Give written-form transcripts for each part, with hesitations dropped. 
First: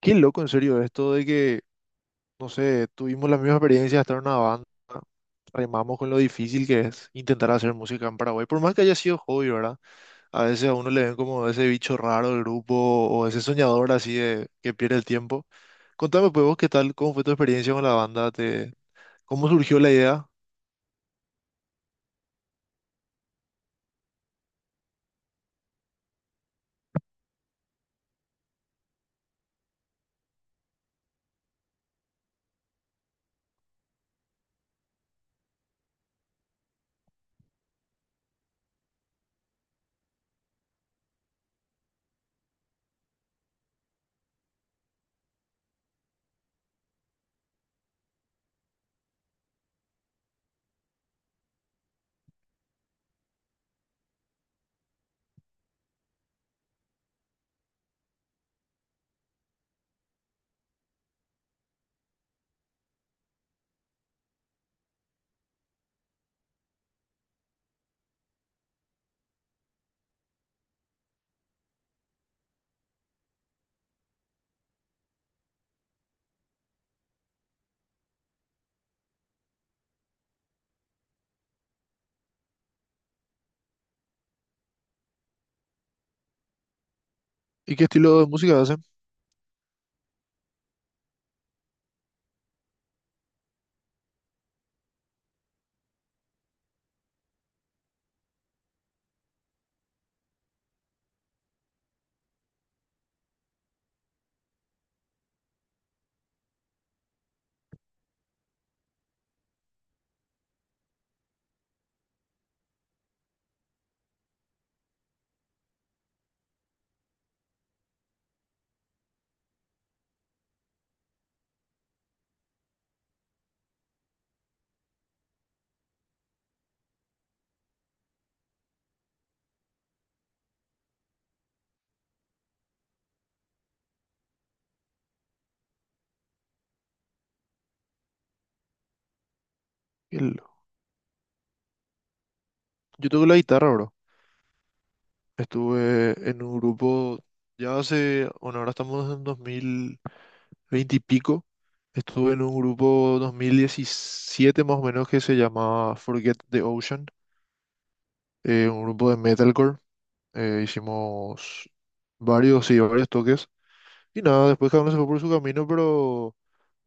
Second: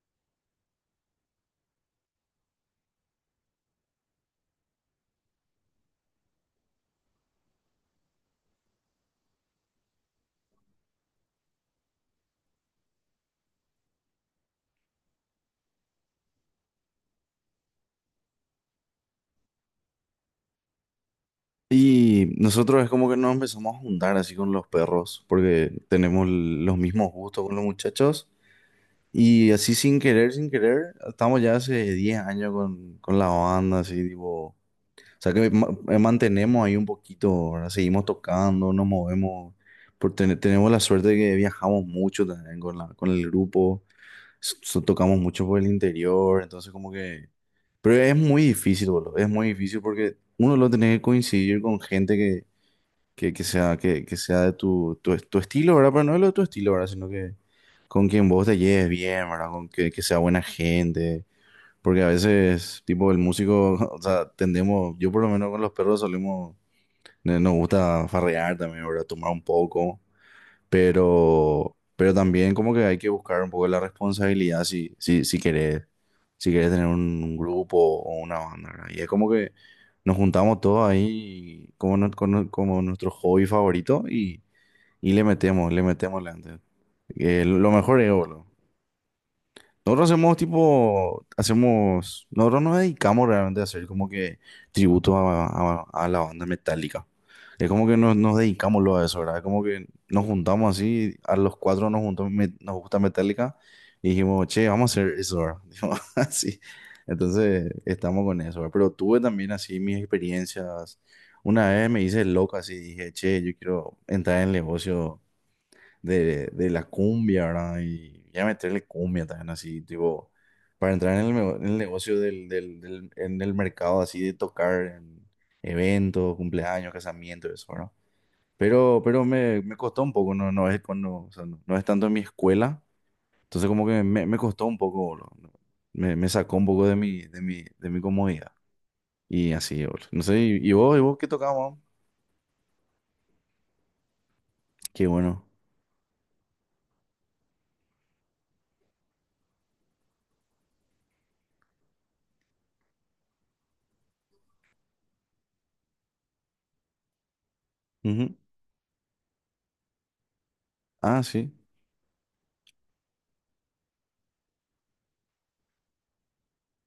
Qué loco, en serio, esto de que, no sé, tuvimos la misma experiencia de estar en una banda, remamos con lo difícil que es intentar hacer música en Paraguay, por más que haya sido hobby, ¿verdad? A veces a uno le ven como ese bicho raro del grupo o ese soñador así de que pierde el tiempo. Contame, pues, vos, ¿qué tal? ¿Cómo fue tu experiencia con la banda? ¿Cómo surgió la idea? Y nosotros es como que nos empezamos a juntar así con los perros, porque tenemos los mismos gustos con los muchachos. Y así sin querer, sin querer, estamos ya hace 10 años con la banda, así tipo... O sea que mantenemos ahí un poquito, ¿verdad? Seguimos tocando, nos movemos. Tenemos la suerte de que viajamos mucho también con, la, con el grupo, tocamos mucho por el interior, entonces como que... Pero es muy difícil, boludo. Es muy difícil porque uno lo tiene que coincidir con gente que que sea de tu estilo, ¿verdad? Pero no de lo de tu estilo, ¿verdad? Sino que con quien vos te lleves bien, ¿verdad? Que sea buena gente. Porque a veces, tipo, el músico, o sea, tendemos, yo por lo menos con los perros solemos, nos gusta farrear también, ¿verdad? Tomar un poco, pero también como que hay que buscar un poco la responsabilidad si querés, si querés tener un grupo o una banda, ¿verdad? Y es como que nos juntamos todos ahí como, no- como, como nuestro hobby favorito y le metemos, le metemos le antes. Lo ¿Y qué mejor es, estilo de boludo. música hacen? Nosotros hacemos tipo, hacemos, nosotros nos dedicamos realmente a hacer como que tributos a la banda metálica. Es como que nos dedicamos lo a eso, ¿verdad? Es como que nos juntamos así, a los cuatro nos juntamos, nos gusta Metallica y dijimos, che, vamos a hacer eso, ¿verdad? Dijimos así. Entonces estamos con eso, ¿verdad? Pero tuve también así mis experiencias. Una vez me hice loco así, dije, che, yo quiero entrar en el negocio de la cumbia, ¿verdad? Y ya meterle cumbia también así, tipo, para entrar en en el negocio en el mercado así de tocar en eventos, cumpleaños, casamientos, eso, ¿verdad? Pero me costó un poco, no, no es cuando, o sea, no, no es tanto en mi escuela, entonces como que me costó un poco, boludo, ¿no? Me sacó un poco de de mi comodidad. Y así, boludo. No sé, El- ¿y, y vos qué tocabas, man? Yo toco la guitarra, bro. Qué bueno. Estuve en un grupo ya hace, bueno, ahora estamos en 2000. 20 y pico. Estuve en un grupo 2017 más o menos que se llamaba Forget the Ocean, Ujú. Un grupo de metalcore. Ah, sí. Hicimos varios, sí, varios toques. Y nada, después cada uno se fue por su camino,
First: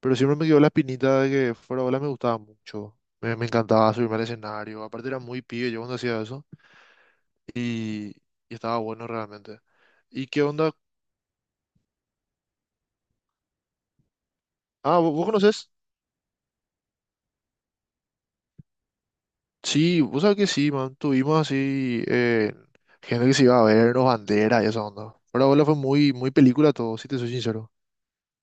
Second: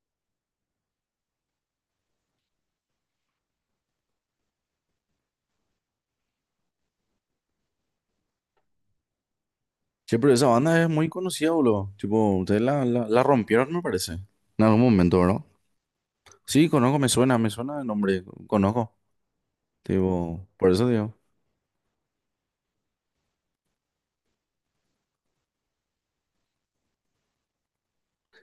pero siempre me quedó la espinita de que fuera bola me gustaba mucho. Me encantaba subirme al escenario. Aparte era muy pibe yo cuando hacía eso. Y, y estaba bueno realmente. Sí, ¿Y pero qué esa onda? banda es muy conocida, boludo. Tipo, ustedes la rompieron, me parece. En algún Ah, momento, ¿vos ¿verdad? conoces? Sí, conozco, me suena el nombre, conozco. Sí, vos sabés Tipo, que por sí, eso man. digo. Tuvimos así gente que se iba a vernos, banderas y esa onda. Pero abuela fue muy, muy película todo, si te soy sincero.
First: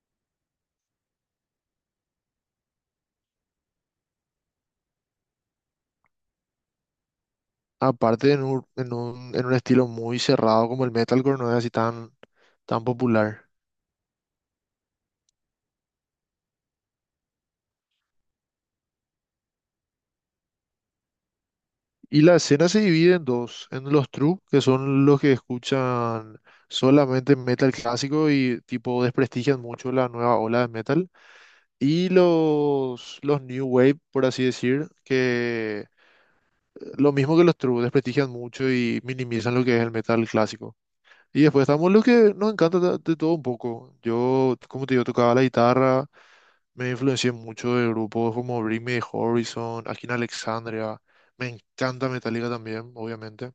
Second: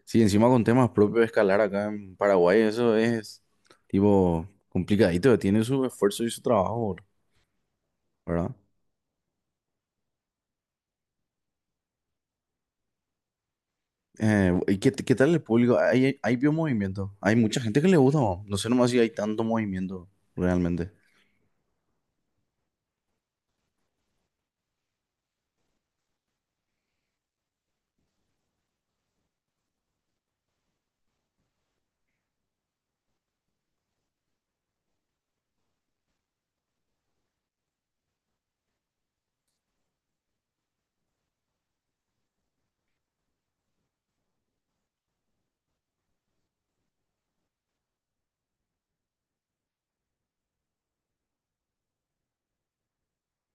Sí, encima con temas propios de escalar acá en Paraguay, eso es, tipo, complicadito. Tiene su esfuerzo y su trabajo, boludo, Aparte ¿verdad? En un estilo muy cerrado como el metalcore, no es así tan popular. ¿Y qué, qué tal el público? ¿Hay, hay vio movimiento? Hay mucha gente que le gusta, ¿no? No sé nomás si hay tanto movimiento, realmente. Y la escena se divide en dos, en los true, que son los que escuchan solamente metal clásico y tipo desprestigian mucho la nueva ola de metal. Y los new wave, por así decir, que lo mismo que los true, desprestigian mucho y minimizan lo que es el metal clásico. Y después estamos lo que nos encanta de todo un poco. Yo, como te digo, tocaba la guitarra, me influencié mucho de grupos como Bring Me the Horizon, Akin Alexandria. Me encanta Metallica también, obviamente.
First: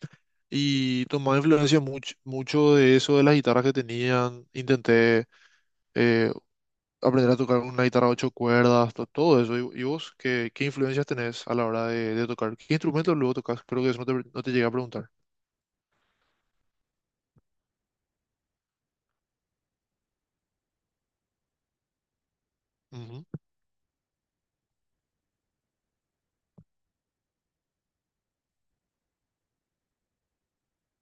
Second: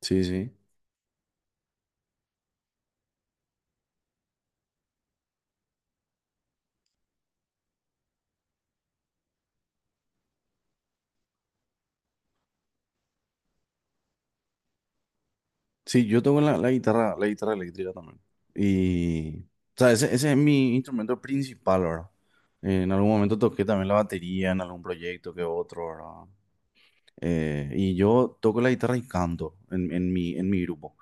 Sí, sí. Y tomaba influencia mucho, mucho de eso, de las guitarras que tenían. Intenté eh, aprender a tocar una guitarra a 8 cuerdas, todo eso. Y vos qué, qué influencias tenés a la hora de tocar? ¿Qué instrumento luego tocas? Creo que eso no no te llegué a preguntar. Sí, yo toco la guitarra eléctrica también. Y, o sea, ese es mi instrumento principal, ¿verdad? En algún Ujú, momento toqué también la batería en algún proyecto que otro, ¿verdad? Y yo toco la guitarra y canto en mi grupo.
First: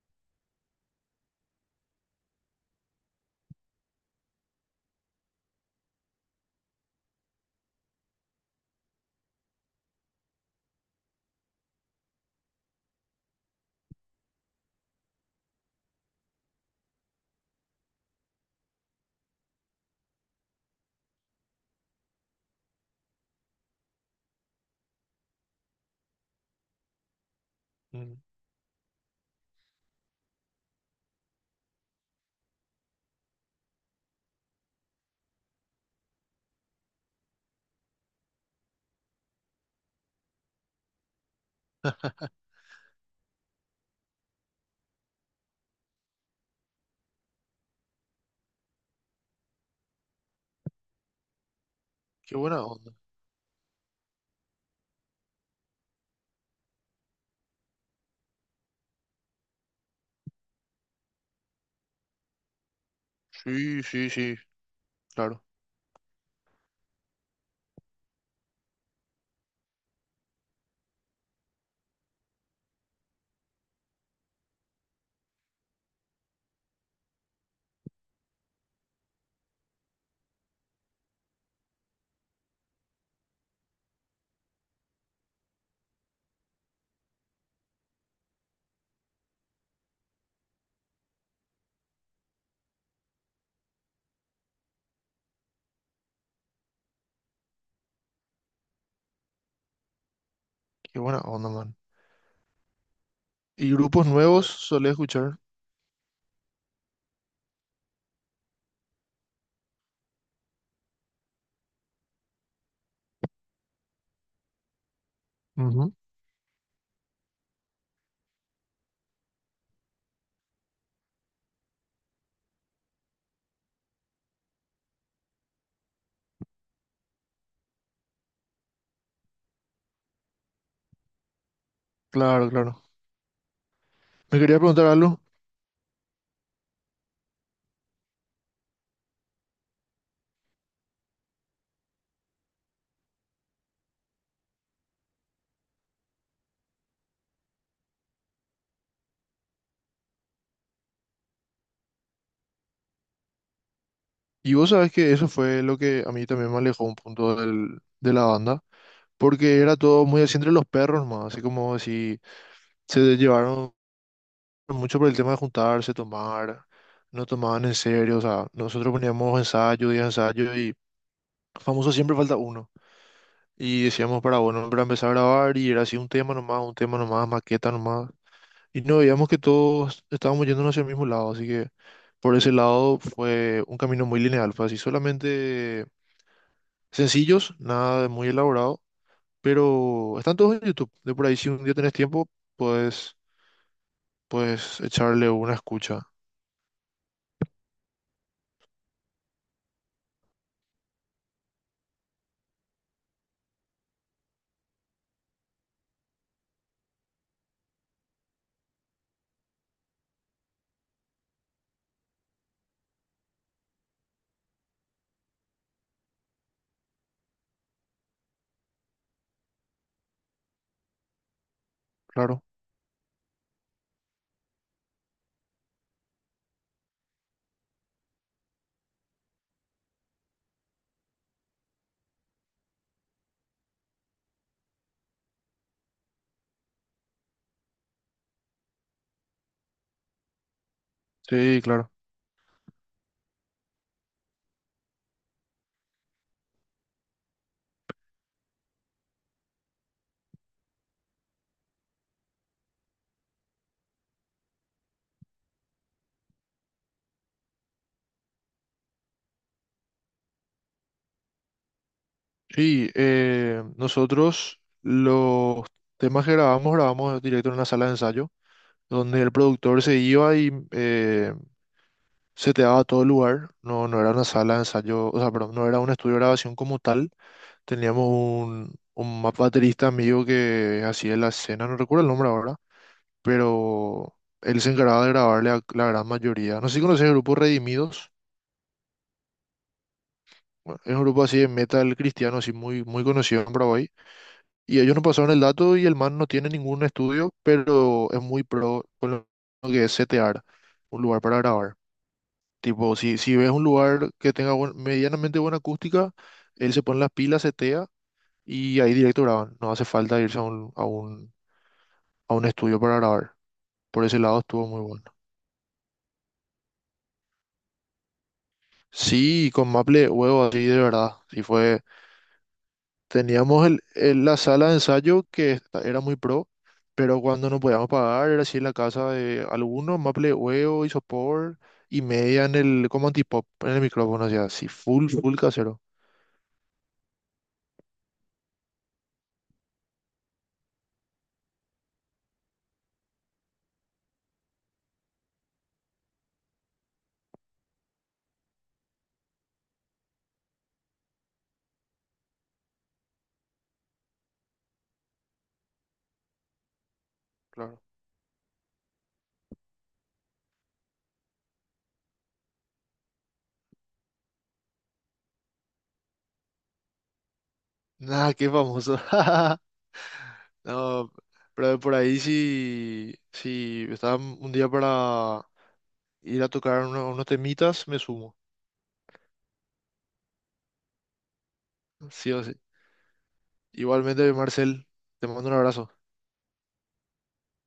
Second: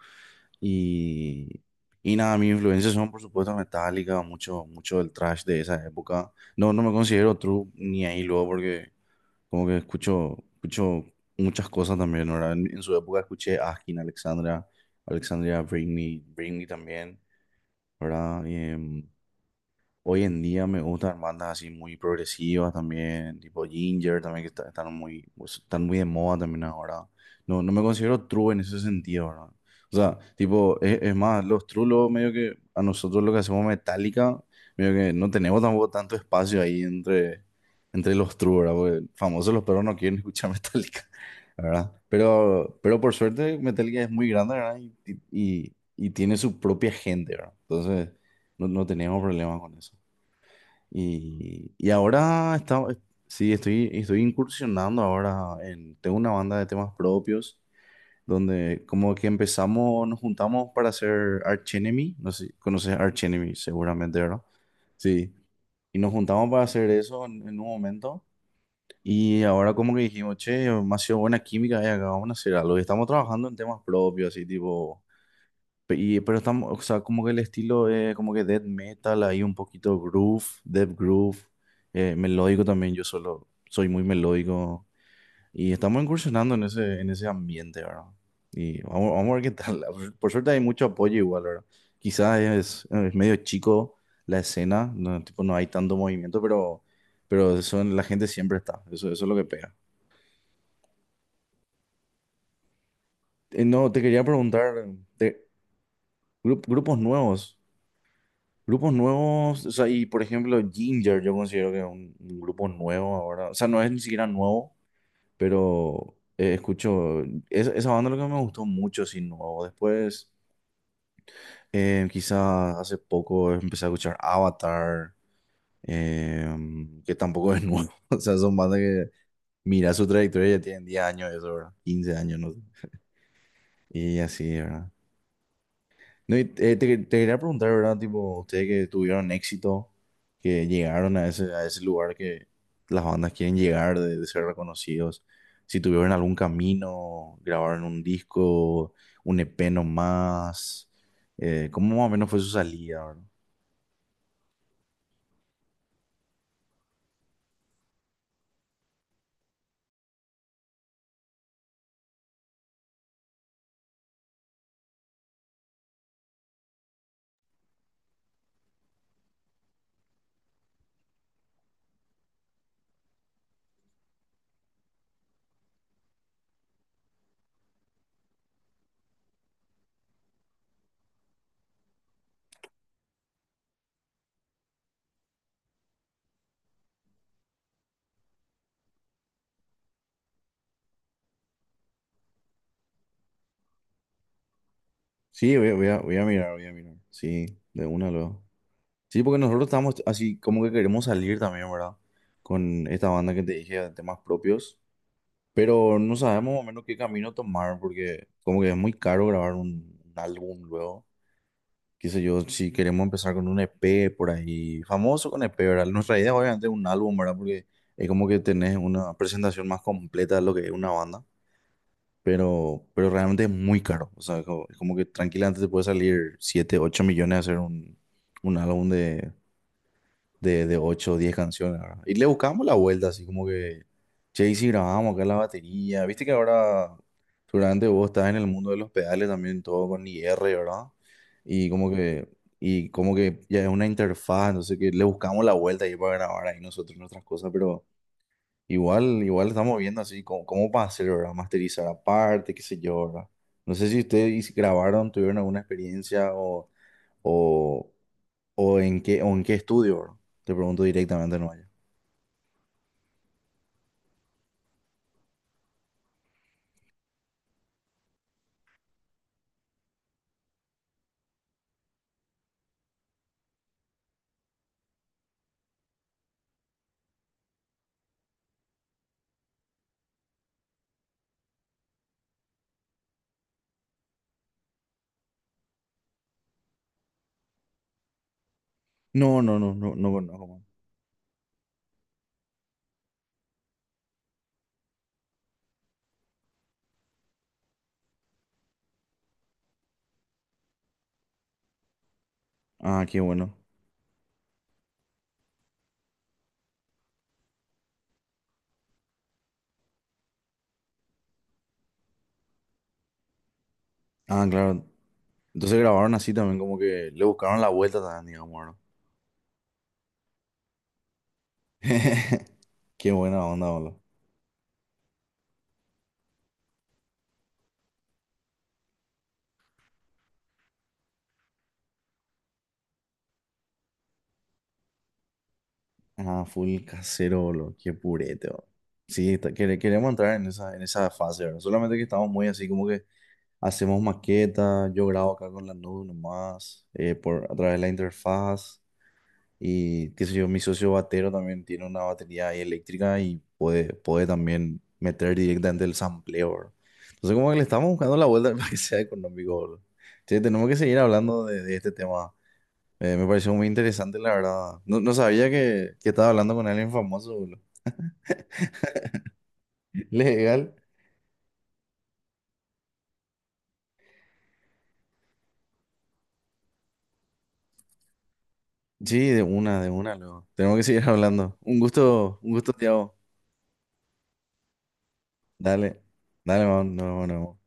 Y, y nada, mis influencias son, por supuesto, Metallica, mucho, mucho del thrash de esa época. No, no me considero true ni ahí luego porque como que escucho, escucho muchas cosas también, ¿verdad? En su época escuché Askin, Alexandra, Alexandria Britney, Britney también, ¿verdad? Y, hoy en día me gustan bandas así muy progresivas también, tipo Ginger también, están muy, pues, están muy de moda también ahora. No, no me ujú. considero true en ese sentido, ¿verdad? O sea, tipo, es más, los true luego medio que a nosotros lo que hacemos Metallica, medio que no tenemos tampoco tanto espacio ahí entre, entre los true, ¿verdad? Porque famosos los perros no quieren escuchar Metallica, ¿verdad? Pero por suerte Metallica es muy grande, ¿verdad? Y y tiene su propia gente, ¿verdad? Entonces, no, no tenemos problemas con eso. Y Qué ahora buena está, onda. sí, estoy, estoy incursionando ahora en, tengo una banda de temas propios donde como que empezamos, nos juntamos para hacer Archenemy, no sé, conoces Archenemy Sí, sí, seguramente, sí, ¿verdad? Sí, claro. y nos juntamos para hacer eso en un momento y ahora como que dijimos, che, me ha sido buena química, y acá vamos a hacer algo y estamos trabajando en temas propios, así tipo. Y, pero estamos, o sea, como que el estilo es como que death metal, ahí un poquito groove, death groove, melódico también, yo solo soy muy melódico y estamos incursionando en ese ambiente, ¿verdad? Y vamos, vamos a ver qué tal. Por suerte hay mucho apoyo igual, ¿verdad? Quizás es medio chico la escena, no, tipo, no hay tanto movimiento, pero eso, la gente siempre está, eso es lo que pega. Qué buena onda, man. ¿Y No, te grupos quería nuevos preguntar, solés escuchar? de grupos nuevos. Grupos nuevos, o sea, y por ejemplo, Ginger, yo considero que es un grupo nuevo ahora. O sea, no es ni siquiera nuevo, Ujú. pero escucho. Esa esa banda lo que me gustó mucho, sí, nuevo. Después, quizás hace poco empecé a escuchar Avatar, que tampoco es nuevo. O sea, son bandas que, mira su trayectoria, y ya tienen 10 años, eso, ¿verdad? 15 años, Claro, no sé. claro. Y Me así, quería preguntar ¿verdad? algo. No, y, te quería preguntar, ¿verdad? Tipo, ustedes que tuvieron éxito, que llegaron a ese lugar que las bandas quieren llegar, de ser reconocidos, si tuvieron algún camino, grabaron un disco, un EP nomás, ¿cómo más o menos fue su salida, verdad? Y vos sabés que eso fue lo que a mí también me alejó un punto del, de la banda. Porque era todo muy así entre los perros, más. Así como si se llevaron mucho por el tema de juntarse, tomar, no tomaban en serio, o sea, nosotros poníamos ensayo y ensayo y famoso siempre falta uno. Y decíamos para, bueno, para empezar a grabar y era así un tema nomás, maqueta nomás. Y no veíamos que todos estábamos yéndonos hacia el mismo lado, así que por ese lado fue un camino muy lineal, fue así, solamente sencillos, nada de muy elaborado, pero están todos en YouTube, de por ahí si un día tenés tiempo, pues, puedes echarle una Sí, voy a, voy a, escucha, voy a mirar, voy a mirar. Sí, de una luego. Sí, porque nosotros estamos así como que queremos salir también, ¿verdad? Con esta banda que te dije de temas propios. Pero no sabemos más o menos qué camino tomar porque como que es muy caro grabar un álbum luego. Qué sé yo, si queremos empezar con un EP por ahí, famoso con EP, ¿verdad? Nuestra idea obviamente es un álbum, ¿verdad? Porque es como que tenés una presentación más completa de lo que es una banda, claro. Pero realmente es muy caro. O sea, es como que tranquilamente te puede salir 7 8 millones hacer un álbum de, de 8 o 10 canciones, ¿verdad? Y le buscamos la vuelta, así como que, che, y si grabamos acá la batería, viste que ahora seguramente vos estás en el mundo de los pedales también, todo con IR, ¿verdad? Sí, Y como claro. que, y como que ya es una interfaz, entonces que le buscamos la vuelta ahí para grabar ahí nosotros nuestras cosas, pero igual, igual estamos viendo así cómo, cómo para hacer, ¿verdad? Masterizar aparte, qué sé yo, ¿verdad? No sé si ustedes grabaron, tuvieron alguna experiencia o, o en qué estudio, ¿verdad? Te pregunto directamente, no. Sí, nosotros los temas que grabamos, grabamos directo en una sala de ensayo, donde el productor se iba y se te daba todo el lugar. No, no era una sala de ensayo, o sea, perdón, no era un estudio de grabación como tal. Teníamos un, baterista amigo que hacía la escena, no recuerdo el nombre ahora, pero él se encargaba de grabarle a la gran mayoría. No sé si conoces el grupo Redimidos, No, no, no, no, no conozco, man. bueno, es un grupo así de metal cristiano, así muy, muy conocido en Paraguay. Y ellos nos pasaron el dato y el man no tiene ningún estudio, pero es muy pro con lo que es setear un lugar para grabar. Tipo, Ah, qué si ves bueno. un lugar que tenga medianamente buena acústica, él se pone las pilas, setea y ahí directo graban. No hace falta irse a un, a un, a un estudio para grabar. Por ese lado Ah, estuvo muy claro. bueno. Entonces grabaron así también, como que le buscaron la vuelta también, digamos, ¿no? Sí, con Maple huevo así de verdad. Sí fue. Qué buena Teníamos onda, el, boludo. La sala de ensayo que era muy pro, pero cuando nos podíamos pagar era así en la casa de algunos, Maple Huevo, Isopor y media en el, como antipop, en el micrófono, o sea, así, full, full casero. Ah, full casero, boludo. Qué purete, boludo. Sí, queremos entrar en esa fase, ¿verdad? Solamente que estamos muy así como que hacemos maquetas. Yo grabo acá con la nube nomás, por, a través de la interfaz. Y qué sé yo, mi socio batero también tiene una batería ahí eléctrica y puede, puede también meter directamente el sampleo, bro. Entonces, como que le Claro. estamos buscando la vuelta para que sea económico, bro. Che, tenemos que seguir hablando de este tema. Me pareció muy interesante, la verdad. No, no sabía que estaba hablando con alguien famoso, boludo. Nada, qué famoso. Legal. No, pero por ahí sí, sí, estaba un día para ir a tocar unos temitas, me sumo. Sí, de una, luego. Tenemos que seguir hablando. Sí o Un sí. gusto, Tiago. Igualmente, Marcel, te mando un abrazo. Dale, dale, man. No, no.